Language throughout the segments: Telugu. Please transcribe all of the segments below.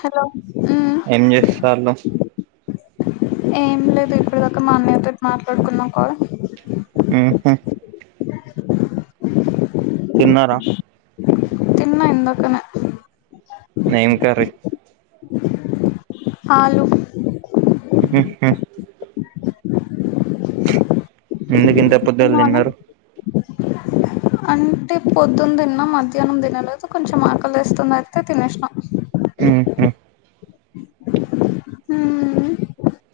హలో హ్మ్ ఏం చేస్తాళ్ళు ఏం లేదు ఇప్పటిదాకా మా అన్నయ్యతో మాట్లాడుకున్నా కాల్ హ్మ్ హు తిన్నారా తిన్నా ఇందాకనే నేం కర్రీ ఆలు హ్మ్ హ ఎందుకు ఇంత పోద్దులు తిన్నావా తిన్నారు అంటే పొద్దున్న తిన్నా మధ్యాహ్నం తినలేదు కొంచం ఆకలి తెస్తు అయితే తినేసినా హ్మ్ హు హ్మ్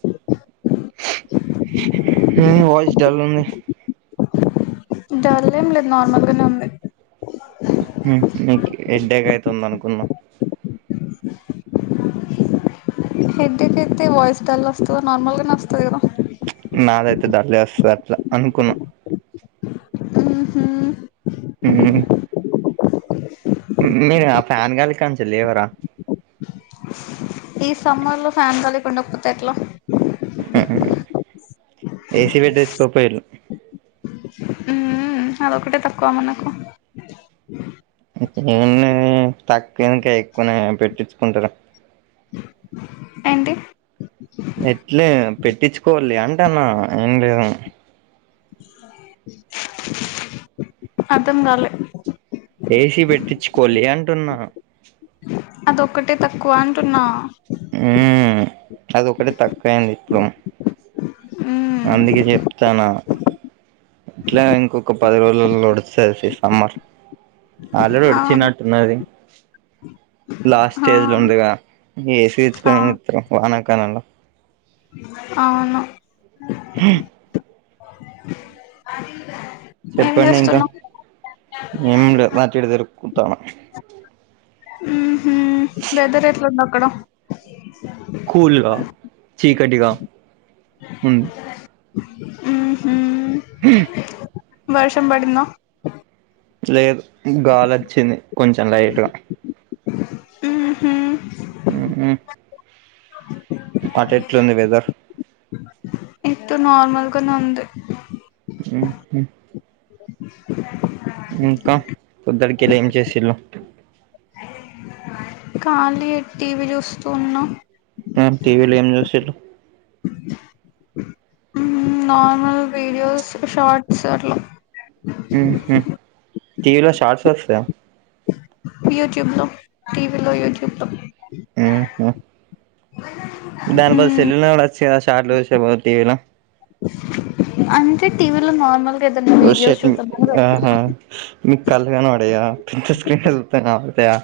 హ్మ్ వాయిస్ డల్ ఉంది డల్ ఏం లేదు నార్మల్గానే ఉంది తుంద్ అనుకున్నా హెడేక్ అయితే వోయిస్ డల్ వస్తదా నార్మల్గానే వస్తది కదా నాదైతే డలే వస్తది అట్లా అనుకున్నా హ్మ్ హు హ్మ్ మీయ్ ఆ ఫ్యాన్ కలిగా నుంచి లేవరా ఈ సమ్మర్ లో ఫ్యాన్ గాలికి ఉండక పోతే ఎట్లా ఏసీ పెట్టిచుకు పోయిలు హ్మ్ హా అది ఒకటే తక్కువ మనకు ఉన్ని తక్కువ ఇంక ఎక్కువనే పెట్టించుకుంటలే ఏంటి ఇట్లే పెట్టించుకోవాలి అంటన్న ఏం లేదు అర్థం కాలే ఏసీ పెట్టించుకోలే అంటున్నా అది ఒక్కటే తక్కువ అంటున్నా అది ఒకటే తక్కువ అయింది ఇప్పుడు మ్మ్ అందుకే చెప్తానా ఇట్లా అయినా ఇంకొక పది రోజులలో వొడుస్తాస సే సమ్మర్ ఆల్రెడీ అవును వోడిచినట్టున్నది లాస్ట్ ఆ స్టేజ్ లో ఉందిగా ఏసి ఆ తెచ్చుకోని ఏం చేతరు వాన కాలంలో అవును హా అది చెప్పండి ఇంకా ఏం లే అటు ఇటు తిరుకుంటాన్నా హ్మ్ హు వెదర్ ఎట్లా ఉంది అక్కడ కూల్గా చీకటిగా హ్మ్ హ్మ్ హు వర్షం పడిందా లేదు గాలి వచ్చింది కొంచం లైట్గా ఉ హు ఉ హు ఆ- అటు ఎట్లుంది వెదర్ ఇటు నార్మల్గానే ఉంది ఉ హు ఇటు సైడు ఇటుకెళ్ళి ఏం చేసిర్రు కాలీ టీవీ చూస్తూ ఉన్నాం టీవీలో ఏం చేశారు నార్మల్ వీడియోస్ షార్ట్స్ అట్లా ఉ హు టీవి లో షార్ట్ లు వస్తాయా యూట్యూబ్ లో టీవీలో యూట్యూబ్లో దానికి బదులు సెల్లు కూడా చుడవచ్చు కదా షార్ట్లు చూసే టీవీలో అంటే టీవీలో నార్మల్ గా ఏదైనా వీడియోస్ షర్ట్ చూద్దామని ఆ పెట్టా మీకు కళ్ళ కనబడయా స్క్రీన్ చూస్తున్నావా అంతేగా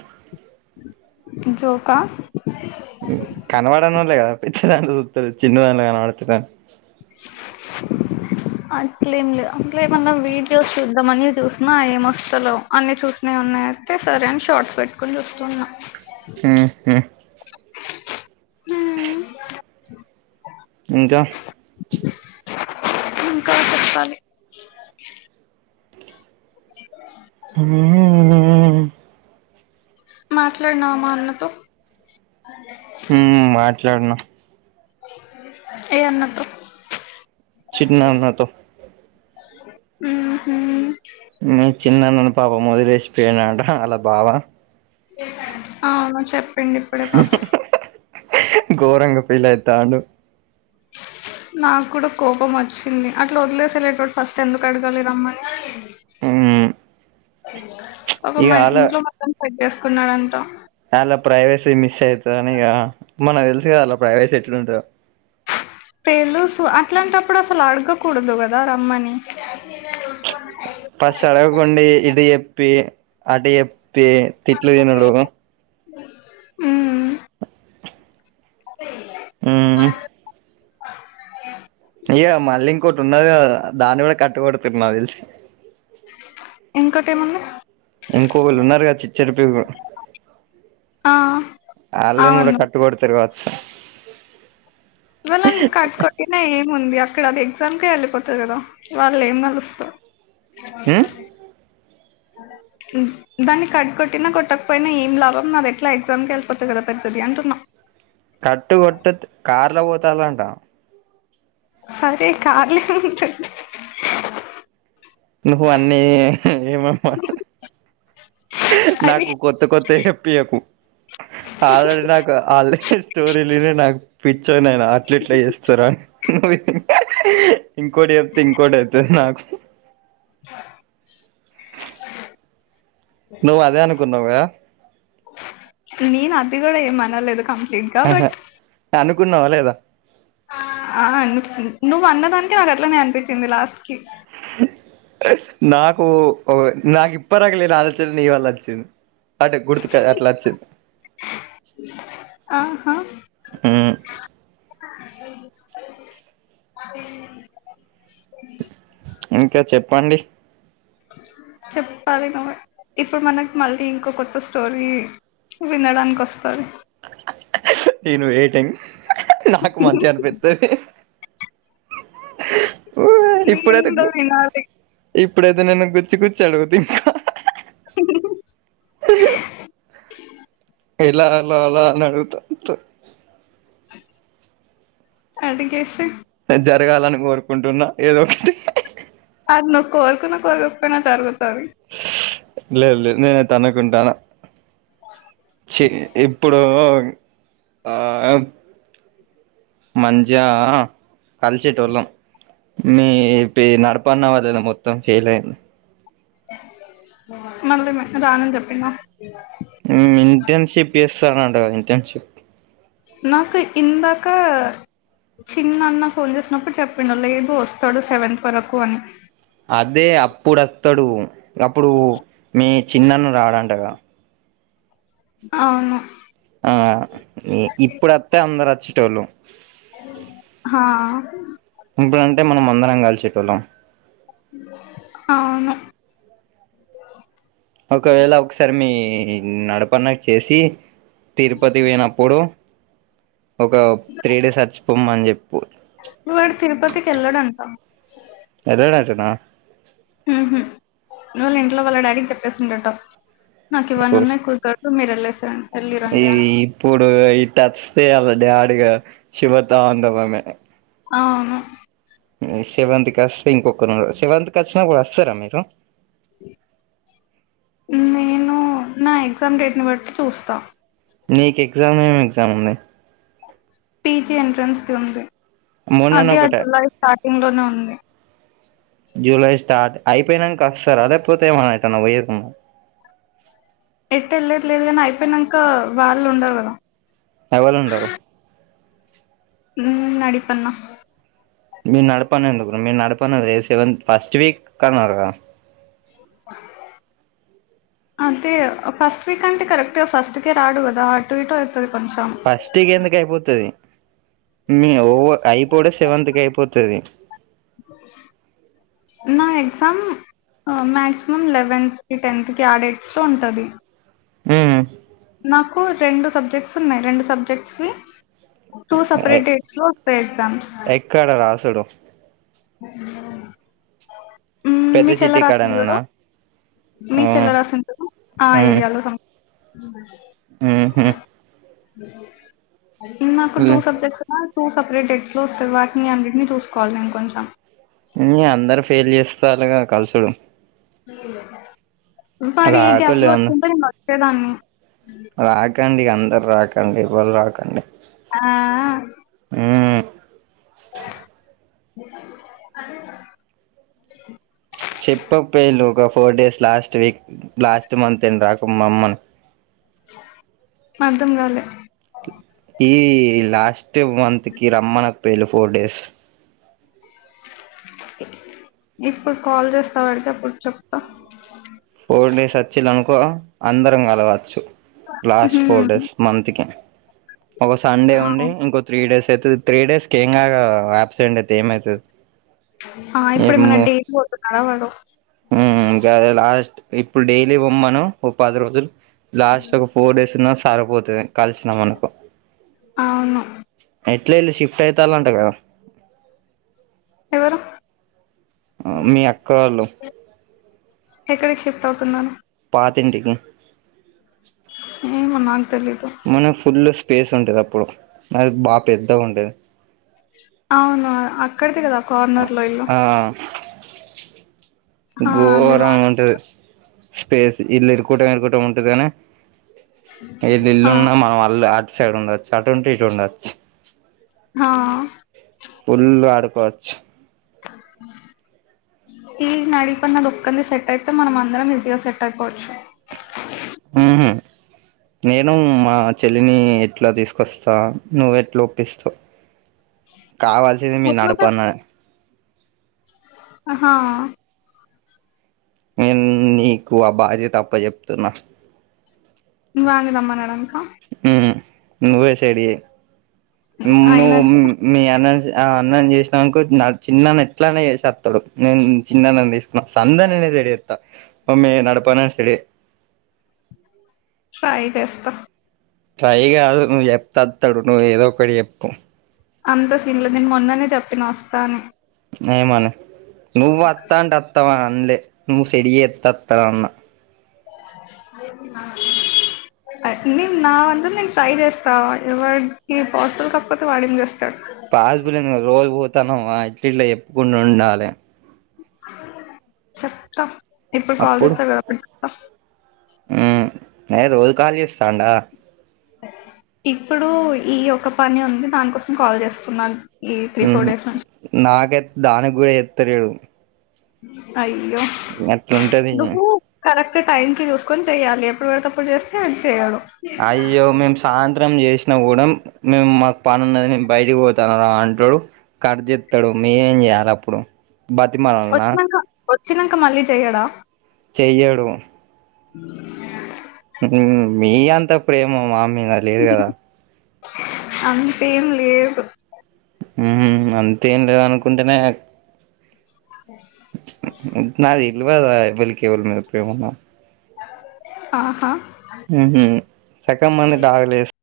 జోకా కనబడని వాళ్లే కదా పెద్దదాంట్లో చిన్న దాంట్లో కనబడుటలేదని వర్షం సౌండ్ వర్షం సౌండ్ అట్లేం లేదు అట్లే ఏమన్నా వీడియోస్ చూద్దాంమని చూసినా ఏమ వస్తలేవు అన్ని చూసిననే ఉన్నాయి అయితే సరే అని షార్ట్స్ పెట్టుకొని చూస్తున్న ఉ హు హ్మ్ ఇంకా ఇంకా చెప్పాలి ఉ ఉఊ మాట్లాడినావ మా అన్నతో ఉ మాట్లాడీన ఏ అన్నతో చిన్న అన్నా తో ఉ హు మీ చిన్న అన్న ని పాపం ఓదిలేసిపోయినాంట అలా బావా అవును చెప్పండి ఇప్పుడే పాపం ఫీల్ అయితాండు నాకు కూడా కోపం వచ్చింది అట్లా వదిలేస వెళ్ళేటప్పుడు ఫస్ట్ ఎందుకు అడగాలి రమ్మని ఉ ఒక మా ఇంట్లో మొత్తం సెట్ చేసుకున్నాడంతా అలా ప్రైవేసీ మిస్ అవుతా అనిక మనకు తెలుసు కదా అలా ప్రైవేసీ ఎట్లుంటావు తెలుసు అట్లాంటప్పుడు అసలు అడగకూడదు కదా రమ్మని ఫస్ట్ అడగకుండి ఇటు చెప్పి అటు చెప్పి పే తిట్లదిన్నడు ఉ ఉ హు ఉ అయ్య మళ్లీ ఇంకోటి ఉన్నద దాన్ని కూడా కట్ కొడుతడు నాకు తెలుసు ఇంకోటి ఏమంది ఇంకో వీళ్ళు ఉన్నారు కదా చిచ్చరపిడుగు ఆ వాళ్ళను కూడా అవును కట్టు కొటుకొడతాకావచ్చా వాళ్లను కట్కుటినే మందియా ఇక్కడ అది ఎగ్జామ్కే వెళ్ళిపోతుది కదా వాళ్లెం కలుస్త ఉమ్ దాన్ని కట్టు కొట్టినా కొట్టకపోయినా ఏం లాభం మరెట్లా ఎగ్జామ్కి వెళ్ిపోతుచ్చంది కదా పెద్దది. అంటున్నా కట్టు కొట్టు కార్లో పోతాలంట సరే కాార్లే ఉంటది నువ్వు అన్నీ ఏమమ్మా అది నాకు కొత్త కొత్ ప్పెకు ఏము ఆల్రెడీ నాకు ఆ స్టోరీ నాక్ పి చో నేను అట్ల ఇట్ల చేస్తరా నువ్వు ఇంకోటి చెప్తే ఇంకోటి అయితది నాకు నువ్వు అదే అనుకున్నావ్ కదా నేను అది కూడ ఏమనలేదు కంప్లీట్గా బట్ కున్నావ లేదా ఆ ను నువ్వు అన్నదానికి నాకట్లనేే అనిపించింది లాస్ట్ కి నాకు నాకు ఇప్పడీదాక లేని ఆలోచన నీవళ్ళ వచ్చింది అంటే గుర్తుక్ అట్ల వచ్చింది ఆహా ఉమ్ [unintelligible] ఇంక చెప్పండి చెప్పాలి నువ్వు ఇప్పుడు మనకి మళ్ళీ ఇంకో కొత్త స్టోరీ వినడానికి వస్తు నేను వెయిటింగ్ నాకు మంచిగా అనిపిస్తుంది మీర్ ఇప్పుడైతే గు ఉండుది నాది ఇప్పుడైతే నేను గుచ్చి గుచ్చి అడుగుతా ఇంకా చె ఇలా అలా అలా నడుగుతుంత అడికేష జరగాలని కోరుకుంటున్నా ఏదో ఒకటి అది నువ్వు కోరుకున్నా కోరుకోకపోయినా జరుగుతాంది నేన తనుుకుంటాన చ ఇప్పుడు ఆ మంచిగా కలిసిటులం మీ నడపన్న వాళ్ళ మొత్తం ఫెయిల్ అయింది మమ్మీ మిస్ రానని చెప్పిందా ఉ ఇంటేన్షిప్ చేసాడంటగా ఇంటేన్షిప్ నాకు ఇందాక చిన్నన్న ఫోన్ చేసినప్పుడు చెప్పిండు లేదు వస్తాడు సెవెంత్ వరకు అని అదే అప్పుడొత్తడు అప్పుడు మీ చిన్నన్న రాడంటగా అవును ఆ ఇప్పుడుస్తే అందరు వచ్చెటోళ్ళు హా ఇప్పుడంటే మనం అందరం కలిసేటోళ్ళం అవును ఒకవేళ ఒకసారి మీ నడపన్నకి చేసి తిరుపతి పోయినప్పుడు ఒక త్రీ డేస్ అచ్చిపోమ్మ ని చెప్పు నువ్వాడ తిరుపతికి వెళ్ళాడంటా ఎల్లాడటనా ఊహు వాళ్ళ ఇంట్లో వాళ్ళ డాడీకి చెప్పేసిండట నాకు ఇవన్న ఉన్నాయి కూ మీరేళ్లేసి రండి ఈ ఇప్పుడు ఇ టచ్చే దే అడిగా శివతాండమే అవును ఉ సెవెంత్ కి వస్తే ఇంకొక నాడు సెవెంత్ కు వచ్చినప్పుడు వస్తారా మీరు నేను నా ఎగ్జామ్ డేట్ ను బట్టి చూస్తా నీకు ఎగ్జామ్ ఏమి ఎగ్జామ్ ఉన్నాయి పీజీ ఎంట్రన్స్ ఉంది మొన్ననే అది ఆ ఒకటే జులై స్టార్టింగ్ లోనే ఉంది జూలై స్టార్ట్ అయిపోయినంకా కస్తారా లేపోతే ఏమన్నా ఎటు అన్నా పోయేది ఉం ఎట్ వెళ్ళటు లేదు కాని అయిపోయినాంక వాళ్ళు ఉండరు కదా ఎవలు ఉండరు ఉ అడిపన్నా మీరు నడపనే ఎందుకు రా మీరు నడపనేది సెవెంత్ ఫస్ట్ వీక్ కన్నారుగా అదే ఫస్ట్ వీక్ అంటే కరెక్ట్ ఫస్ట్ కే రాడు కదా అటు ఇటు అయి ఫస్ట్కి ఎందుకు అయిపోతది మీ ఔ అయిపోవుడు సెవెంత్ కి అయిపోతది నా ఎగ్జామ్ ఆ మాక్సిమం లెవెన్త్ కి టెన్త్ కి ఆ డేట్స్ లో ఉంటది ఉ నాకు రెండు సబ్జెక్ట్స్ ఉన్నాయి రెండు సబ్జక్ట్స్ వి టూ సపరేట్ డేట్స్ లో పె ఎగ్జామ్స్ ఎక్కడ రాసుడు ఉ పెద్ద మీ చెల్లె చిట్టి రాసింది చూడు కాడనేనా మీ ఆ చెల్ల రాసింది చూడు ఆ ఏరియాలో తుమ్ ఆహా ఉమ్ మాకు టూ సబ్జెక్ట్స్ మా టూ సెపరేట్ డేట్స్ లో వస్తారు వాటిని అన్నిటిని చూసుకోవాలి నేను కొంచెం ని అందరు ఫెయిల్ చేస్తరు గా కలుసుడు వాడు ఈ గ్యాప్ లో రాకులు వచ్చింటే నేను వచ్చేదాన్ని రాకండి అందరు రాకండి ఎవ్వలు రాకండి ఆ హు అదీప చెప్పు అబ్బా ఈ లోగప్ four days last week last month ఏం రాకు మా అమ్మను అర్ధం కాలే ఈ లాస్ట్ మంత్ కి రమ్మన పోయిలు ఫోర్ డేస్ ఇప్పుడు కాల్ చేస్తా వరకి అప్పుడు చెప్తా ఫోర్ డేస్ వచ్చిలానుకో అందరం కలవచ్చు లాస్ట్ ఉహు ఫోర్ డేస్ మంత్ కి ఒక సండే ఉండి ఇంకో త్రీ డేస్ అయితది త్రీ డేస్ కి ఏం కాదు ఆ ఆబ్సెంట్ అయితే ఏమయితది ఆ ఇప్పుడు ఏమన్నా ఏమ్మో డేట్ పోతున్నాడా వాడు ఉ గాదే లాస్ట్ ఇప్పుడు డైలీ వోమ్మను ఒక పది రోజులు లాస్ట్ ఒక ఫోర్ డేస్ ఉన్న ఆరిపోతది కలిసిన మానుకో అవును ఏట్ల ఇల్లు షిఫ్ట్ అయితలంట కదా హ అ మీ అక్క వాళ్ళు ఎక్కడకి షిఫ్ట్ అవుతున్నాను పాత ఇంటికి ఏమో నాకు తెలీదు మన ఫుల్ స్పేస్ ఉంటది అప్పుడు అది బాగా పెద్దగా ఉంటది అవును అక్కడిది కదా కార్నర్ లో ఇల్లు ఆ అది వా గోరం ఉంటది స్పేస్ ఇల్లు ఇరుకు కుటం ఇరుకటం ఉంటది కానీ ఏది ఆ ఇల్లున్నా మనం వాళ్ళు అటు సైడ్ ఉండొచ్చు అటు ఉంటే ఇటు ఉండొచ్చు హా ఫుల్ ఆడుకోవచ్చు ఈ నడిపన్న లుక్ అంది సెట్ అయితే మనం అందరం ఈజీగా సెట్ అయిపోవచ్చు ఉహూ నేను మా చెల్లిని ఎట్లా తీసుకొస్తా నువ్వెట్లా ఒప్పిస్తావు కావాల్సింది మీ మొత్తం నడపన్న ఆహా నేను నీకు ఆ బాధ్యత అప్పచెప్తున్నా వాంగదమ్మనడం ఊ నువ్వే సైడ్ చెయ్ ఆయన నువు ఉన్న మీ అన్న ఆ అన్నన్ని చేసినాకో చిన్నన్న ఎట్లనే చేస స్తాడు నేను చిన్నన్న తీసుకున్నా సందని లేదు ఎత్తా మమ్మే నపనా సలి ట్రై చేస్తా టై కాదు నువ్వు చెప్త అస్తాడు నువ్వు ఏదో ఒకటి చెప్పు అంత సీన్లో దీని మొన్ననే చెప్పిన వస్తా అని న మన నువ్వు వత్తాంటత్తవా అన్నలే నువ్వు చెడి ఎత్తత్త అన్న అ నేను నా అంద నేను ట్రై చేస్తా ఎవరికి పోస్లు కాకపోతే వాడింది చేస్తా పాస్పులేను రోజు పోతాను ఇట్ ఇట్లా చెప్పుకుంటూ ఉండాలి చెప్తా ఇప్పుడు కాల్ అప్పుడు చేస్తారు కదా చెప్తా న రోజు కాల్ చేస్తాండా ఇప్పుడు ఈ ఒక పని ఉంది దానికోసం కాల్ చేస్తున్నాను ఈ త్రీ ఫోర్ డేస్ నుంచి నాకైతే దానికి కూడా ఎత్తలేడు అయ్యో అట్లుంటది [unintelligible] కరెక్ట్ టైం కి చూసుకొని చెయాలి ఎప్పు పెడేటప్పుడు చేస్తే అది చేయడు అయ్యో మేం శాంతి [unintelligible] చేసినా కూడా మేము మాకు పను ఉన్నది బయటకి పోతాను రా అంటాడు కట్ చేస్తాడు మేం ఏం చేయాలి అప్పుడు బతిమాలలా వచిినంక మళ్ళీ చెయ్యడా చెయ్యడు అ మీ అంతా ప్రేమ మామీద లేదు కదా అంతేం లేదు ఉహూ అంతేం లేదు అనుకుంటేనే నువ్వే కదా ఎవెళకి ఎవరి మీద ప్రేమన్నావ్ ఆహా ఉహూ చక్కం మంది [inaudible]